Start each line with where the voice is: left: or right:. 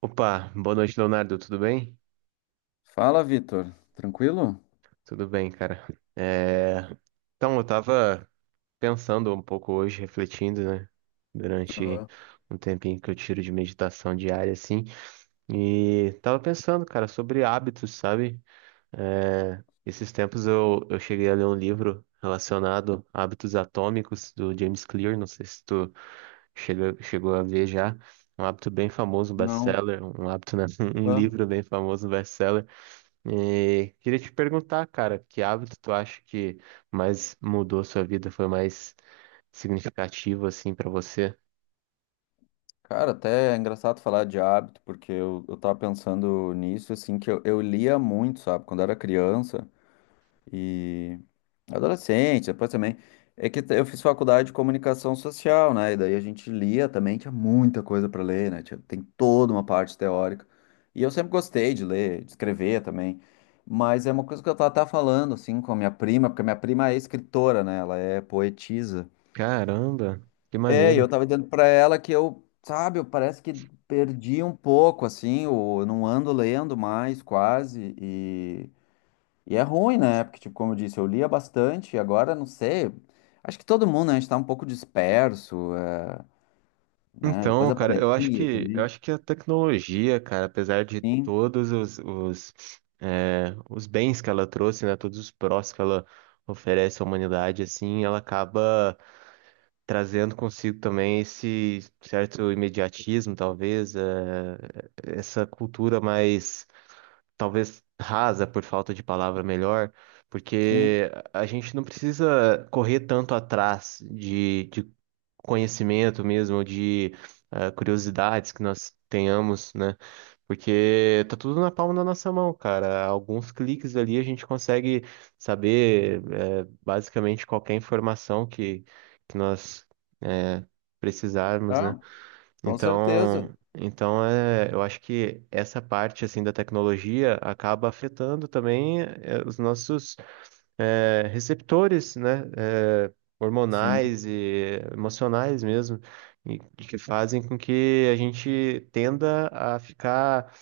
right: Opa, boa noite, Leonardo. Tudo bem?
left: Fala, Vitor. Tranquilo?
right: Tudo bem, cara. É, Então, eu tava pensando um pouco hoje, refletindo, né? Durante
left: Ah,
right: um tempinho que eu tiro de meditação diária, assim. E tava pensando, cara, sobre hábitos, sabe? Esses tempos eu cheguei a ler um livro relacionado a hábitos atômicos do James Clear. Não sei se tu chegou a ver já. Um hábito bem famoso, um
left: Não.
right: best-seller. Um hábito, né? Um livro best-seller, um
left: Ah,
right: livro bem famoso, um best-seller. E queria te perguntar, cara, que hábito tu acha que mais mudou sua vida, foi mais significativo assim pra você?
left: Cara, até é engraçado falar de hábito, porque eu tava pensando nisso, assim, que eu lia muito, sabe, quando era criança e adolescente, depois também. É que eu fiz faculdade de comunicação social, né? E daí a gente lia também, tinha muita coisa pra ler, né? Tem toda uma parte teórica. E eu sempre gostei de ler, de escrever também. Mas é uma coisa que eu tava até falando, assim, com a minha prima, porque a minha prima é escritora, né? Ela é poetisa.
right: Caramba, que
left: É, e
right: maneiro.
left: eu tava dizendo pra ela que eu, sabe, eu parece que perdi um pouco, assim, eu não ando lendo mais, quase, e é ruim, né? Porque, tipo, como eu disse, eu lia bastante, e agora, não sei, acho que todo mundo, né, a gente tá um pouco disperso, é, né? Depois
right: Então,
left: da
right: cara,
left: pandemia
right: eu
left: também.
right: acho que a tecnologia, cara, apesar de
left: Sim,
right: todos os bens que ela trouxe, né, todos os prós que ela oferece à humanidade, assim, ela acaba trazendo consigo também esse certo imediatismo, talvez, essa cultura mais talvez rasa, por falta de palavra melhor,
left: sim,
right: porque a gente não precisa correr tanto atrás de conhecimento mesmo, de curiosidades que nós tenhamos, né? Porque tá tudo na palma da nossa mão, cara. Alguns cliques ali a gente consegue saber, basicamente qualquer informação que nós eh, precisarmos, né?
left: ah, com certeza,
right: Então, é, eu acho que essa parte assim da tecnologia acaba afetando também, os nossos receptores, né,
left: sim,
right: hormonais e emocionais mesmo, e que fazem com que a gente tenda a ficar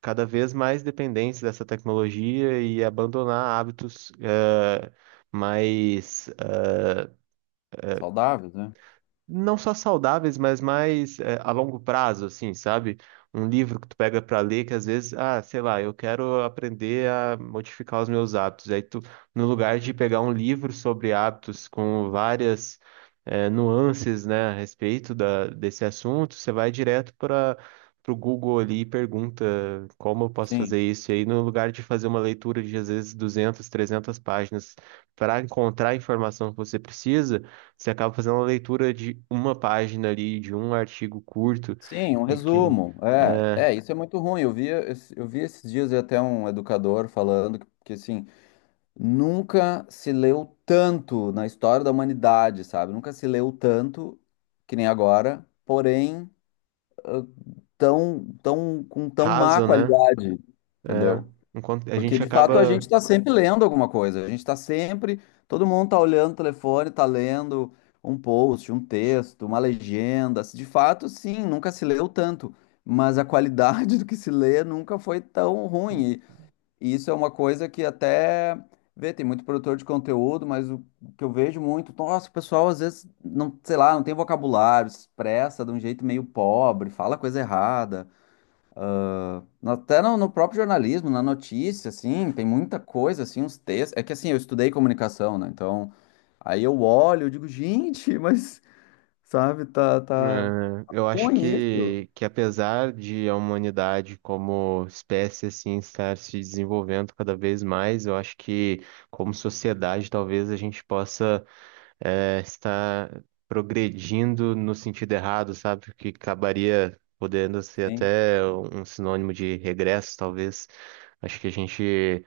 right: cada vez mais dependente dessa tecnologia e abandonar hábitos, mais,
left: saudáveis, né?
right: não só saudáveis, mas mais é, a longo prazo, assim, sabe? Um livro que tu pega pra ler, que às vezes, ah, sei lá, eu quero aprender a modificar os meus hábitos. Aí tu, no lugar de pegar um livro sobre hábitos com várias, nuances, né, a respeito desse assunto, você vai direto para pro Google ali e pergunta como eu posso fazer
left: Sim,
right: isso. E aí, no lugar de fazer uma leitura de às vezes duzentas, 300 páginas para encontrar a informação que você precisa, você acaba fazendo uma leitura de uma página ali, de um artigo curto
left: sim, um
right: e que
left: resumo, é,
right: é
left: é, isso é muito ruim, eu vi esses dias até um educador falando que assim, nunca se leu tanto na história da humanidade, sabe? Nunca se leu tanto que nem agora, porém ah, tão, com tão má
right: raso, né?
left: qualidade,
right: É,
left: entendeu?
right: enquanto a
left: Porque
right: gente
left: de fato a gente
right: acaba,
left: está sempre lendo alguma coisa, a gente está sempre, todo mundo está olhando o telefone, está lendo um post, um texto, uma legenda. De fato, sim, nunca se leu tanto, mas a qualidade do que se lê nunca foi tão ruim. E isso é uma coisa que até vê, tem muito produtor de conteúdo, mas o que eu vejo muito, nossa, o pessoal às vezes não, sei lá, não tem vocabulário, se expressa de um jeito meio pobre, fala coisa errada. Até no próprio jornalismo, na notícia, assim, tem muita coisa, assim, uns textos. É que assim, eu estudei comunicação, né? Então, aí eu olho, eu digo, gente, mas, sabe, tá
right: é, eu acho
left: ruim isso.
right: que apesar de a humanidade como espécie assim estar se desenvolvendo cada vez mais, eu acho que como sociedade talvez a gente possa, está progredindo no sentido errado, sabe? Que acabaria podendo ser
left: Sim.
right: até um sinônimo de regresso, talvez. Acho que a gente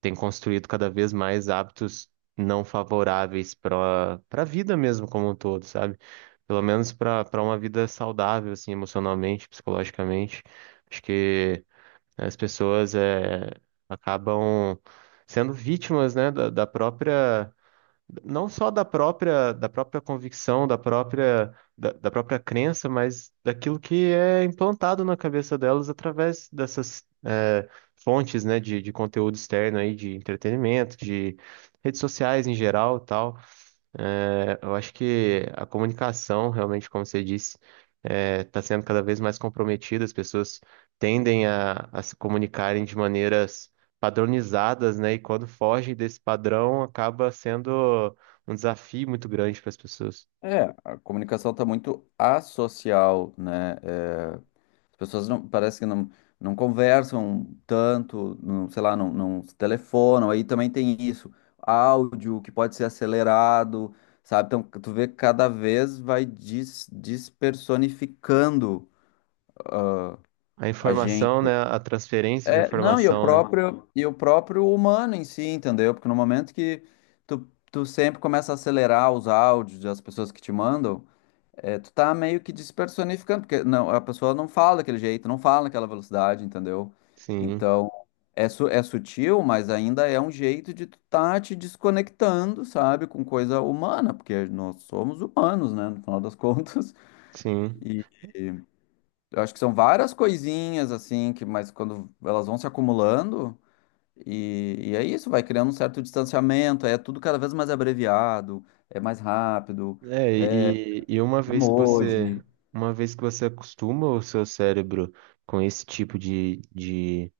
right: tem construído cada vez mais hábitos não favoráveis para a vida mesmo como um todo, sabe? Pelo menos para uma vida saudável, assim, emocionalmente, psicologicamente. Acho que as pessoas, é, acabam sendo vítimas, né, da própria, não só da própria, convicção, da própria, da própria crença, mas daquilo que é implantado na cabeça delas através dessas, fontes, né, de conteúdo externo aí, de entretenimento, de redes sociais em geral, e tal. É, eu acho que a comunicação, realmente, como você disse, está sendo cada vez mais comprometida. As pessoas tendem a se comunicarem de maneiras padronizadas, né? E quando fogem desse padrão, acaba sendo um desafio muito grande para as pessoas.
left: É, a comunicação tá muito asocial, né? É, as pessoas não, parece que não, não conversam tanto, não, sei lá, não, não se telefonam. Aí também tem isso, áudio que pode ser acelerado, sabe? Então, tu vê que cada vez vai despersonificando
right: A
left: a
right: informação,
left: gente.
right: né? A transferência de
left: É, não,
right: informação, né?
left: e o próprio humano em si, entendeu? Porque no momento que tu sempre começa a acelerar os áudios das pessoas que te mandam, é, tu tá meio que despersonificando, porque não, a pessoa não fala daquele jeito, não fala naquela velocidade, entendeu?
right: Sim,
left: Então, é, é sutil, mas ainda é um jeito de tu tá te desconectando, sabe, com coisa humana, porque nós somos humanos, né, no final das contas.
right: sim.
left: E, eu acho que são várias coisinhas, assim, que, mas quando elas vão se acumulando, e é isso, vai criando um certo distanciamento, é tudo cada vez mais abreviado, é mais rápido,
right: É,
left: é
right: e, e uma vez que
left: emoji.
right: uma vez que você acostuma o seu cérebro com esse tipo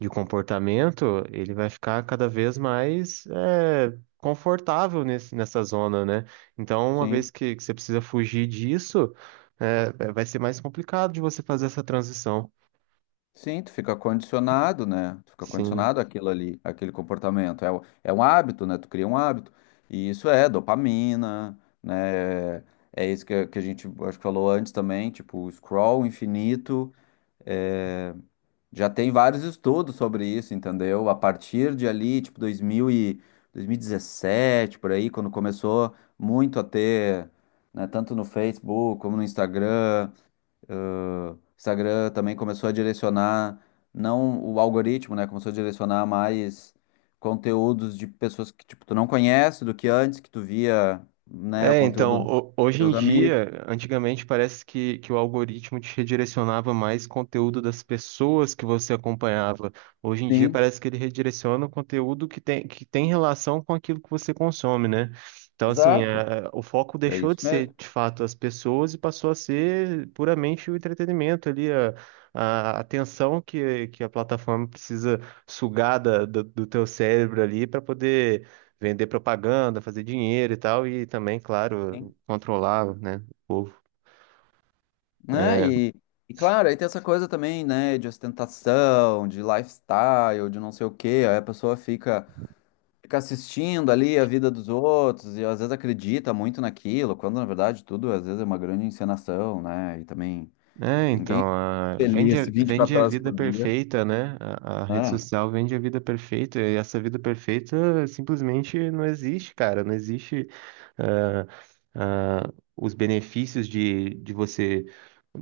right: de comportamento, ele vai ficar cada vez mais, é, confortável nessa zona, né? Então, uma vez
left: Sim.
right: que você precisa fugir disso, vai ser mais complicado de você fazer essa transição.
left: Sim, tu fica condicionado, né? Tu fica
right: Sim.
left: condicionado àquilo ali, àquele comportamento. É, é um hábito, né? Tu cria um hábito. E isso é dopamina, né? É isso que, que a gente acho que falou antes também, tipo, o scroll infinito. É, já tem vários estudos sobre isso, entendeu? A partir de ali, tipo, 2000 e 2017, por aí, quando começou muito a ter, né, tanto no Facebook como no Instagram. Ah, o Instagram também começou a direcionar, não o algoritmo, né? Começou a direcionar mais conteúdos de pessoas que, tipo, tu não conhece do que antes, que tu via, né, o
right: É,
left: conteúdo
right: então,
left: dos
right: hoje em
left: teus amigos.
right: dia, antigamente parece que o algoritmo te redirecionava mais conteúdo das pessoas que você acompanhava. Hoje em dia
left: Sim,
right: parece que ele redireciona o conteúdo que tem relação com aquilo que você consome, né? Então, assim,
left: exato.
right: é, o foco
left: É
right: deixou
left: isso
right: de
left: mesmo.
right: ser, de fato, as pessoas, e passou a ser puramente o entretenimento ali, a atenção que a plataforma precisa sugar do, do teu cérebro ali para poder vender propaganda, fazer dinheiro e tal, e também,
left: Sim.
right: claro, controlar, né, o povo.
left: Né? E claro, aí tem essa coisa também, né, de ostentação, de lifestyle, de não sei o quê. Aí a pessoa fica, fica assistindo ali a vida dos outros e às vezes acredita muito naquilo, quando na verdade tudo às vezes é uma grande encenação, né? E também
right: É, então,
left: ninguém é
right: vende,
left: feliz vinte e
right: vende
left: quatro
right: a
left: horas
right: vida
left: por dia,
right: perfeita, né? A rede
left: né?
right: social vende a vida perfeita, e essa vida perfeita simplesmente não existe, cara. Não existe. Ah, ah, os benefícios de você.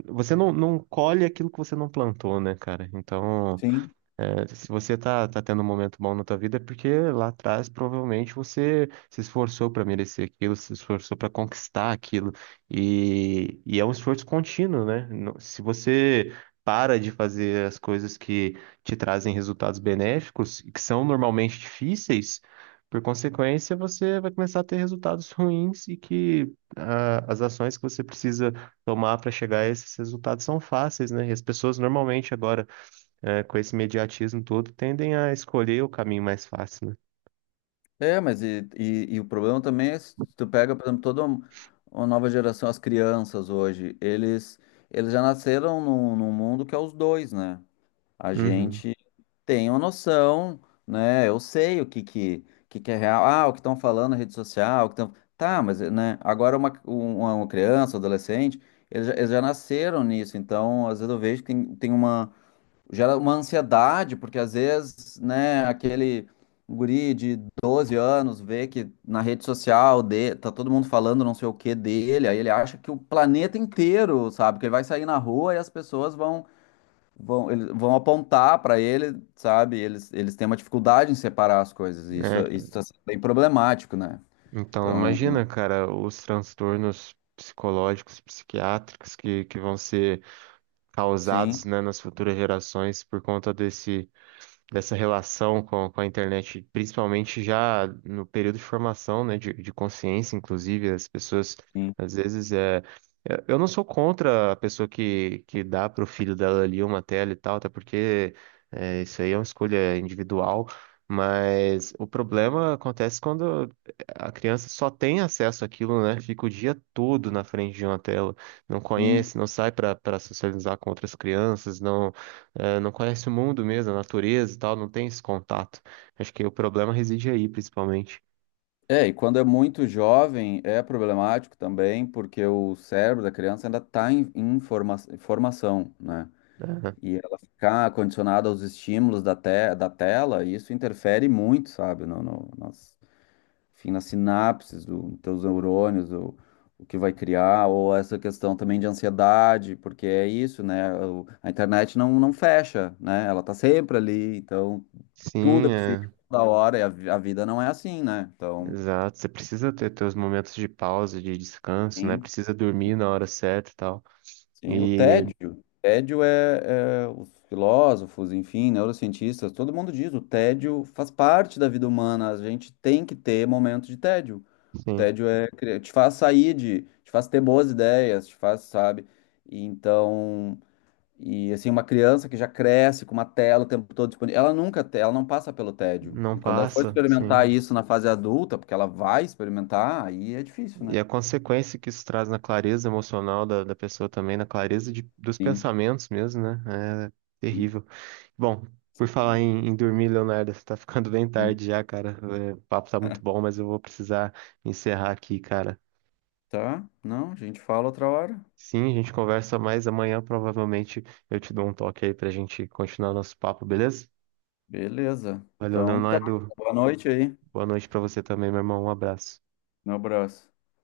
right: Você não, não colhe aquilo que você não plantou, né, cara? Então,
left: Sim.
right: é, se você tá, tá tendo um momento bom na tua vida, é porque lá atrás provavelmente você se esforçou para merecer aquilo, se esforçou para conquistar aquilo. E é um esforço contínuo, né? Se você para de fazer as coisas que te trazem resultados benéficos, e que são normalmente difíceis, por consequência, você vai começar a ter resultados ruins. E que, ah, as ações que você precisa tomar para chegar a esses resultados são fáceis, né? E as pessoas normalmente agora, é, com esse imediatismo todo, tendem a escolher o caminho mais fácil, né?
left: É, mas e o problema também é se tu pega, por exemplo, uma nova geração, as crianças hoje, eles já nasceram num, num mundo que é os dois, né? A
right: Uhum.
left: gente tem uma noção, né? Eu sei o que que é real. Ah, o que estão falando na rede social, o que tão... Tá, mas né? Agora uma criança, um adolescente, eles já nasceram nisso. Então, às vezes eu vejo que tem, tem uma... Gera uma ansiedade, porque às vezes, né? Aquele guri de 12 anos vê que na rede social de, tá todo mundo falando não sei o que dele. Aí ele acha que o planeta inteiro, sabe? Que ele vai sair na rua e as pessoas vão, eles vão apontar para ele, sabe? Eles têm uma dificuldade em separar as coisas, e isso
right: É,
left: isso está sendo bem problemático, né?
right: então,
left: Então,
right: imagina, cara, os transtornos psicológicos, psiquiátricos que vão ser causados,
left: sim,
right: né, nas futuras gerações por conta desse dessa relação com a internet, principalmente já no período de formação, né, de consciência, inclusive, as pessoas,
left: sim,
right: às vezes, é... Eu não sou contra a pessoa que dá para o filho dela ali uma tela e tal, até porque, é, isso aí é uma escolha individual, mas o problema acontece quando a criança só tem acesso àquilo, né? Fica o dia todo na frente de uma tela, não
left: sim.
right: conhece, não sai para socializar com outras crianças, não, não conhece o mundo mesmo, a natureza e tal, não tem esse contato. Acho que o problema reside aí, principalmente.
left: É, e quando é muito jovem é problemático também, porque o cérebro da criança ainda está em, formação, né?
right: Né?
left: E ela ficar condicionada aos estímulos da, te, da tela, isso interfere muito, sabe, no, no, enfim, nas sinapses dos teus neurônios, o que vai criar, ou essa questão também de ansiedade, porque é isso, né? A internet não, não fecha, né? Ela tá sempre ali, então tudo é
right: Sim,
left: possível
right: é,
left: toda hora, e a, a vida não é assim, né? Então,
right: exato. Você precisa ter teus momentos de pausa, de descanso, né?
left: sim,
right: Precisa dormir na hora certa e tal.
left: sim, o
right: E,
left: tédio. Tédio é, é os filósofos, enfim, neurocientistas, todo mundo diz, o tédio faz parte da vida humana, a gente tem que ter momentos de tédio.
right: sim,
left: Tédio é, te faz sair de, te faz ter boas ideias, te faz, sabe? E então, e assim, uma criança que já cresce com uma tela o tempo todo disponível, ela nunca, ela não passa pelo tédio.
right: não
left: E quando ela for
right: passa,
left: experimentar
right: sim.
left: isso na fase adulta, porque ela vai experimentar, aí é difícil,
right: E
left: né?
right: a consequência que isso traz na clareza emocional da pessoa também, na clareza dos
left: Sim,
right: pensamentos mesmo, né? É
left: sim,
right: terrível. Bom, por falar
left: sim.
right: em dormir, Leonardo, você tá ficando bem
left: Sim.
right: tarde já, cara. É, o papo tá muito bom, mas eu vou precisar encerrar aqui, cara.
left: Tá? Não, a gente fala outra hora.
right: Sim, a gente conversa mais amanhã, provavelmente eu te dou um toque aí pra gente continuar nosso papo, beleza?
left: Beleza.
right: Valeu,
left: Então tá.
right: Leonardo.
left: Boa noite aí.
right: Boa noite pra você também, meu irmão. Um abraço.
left: Um abraço.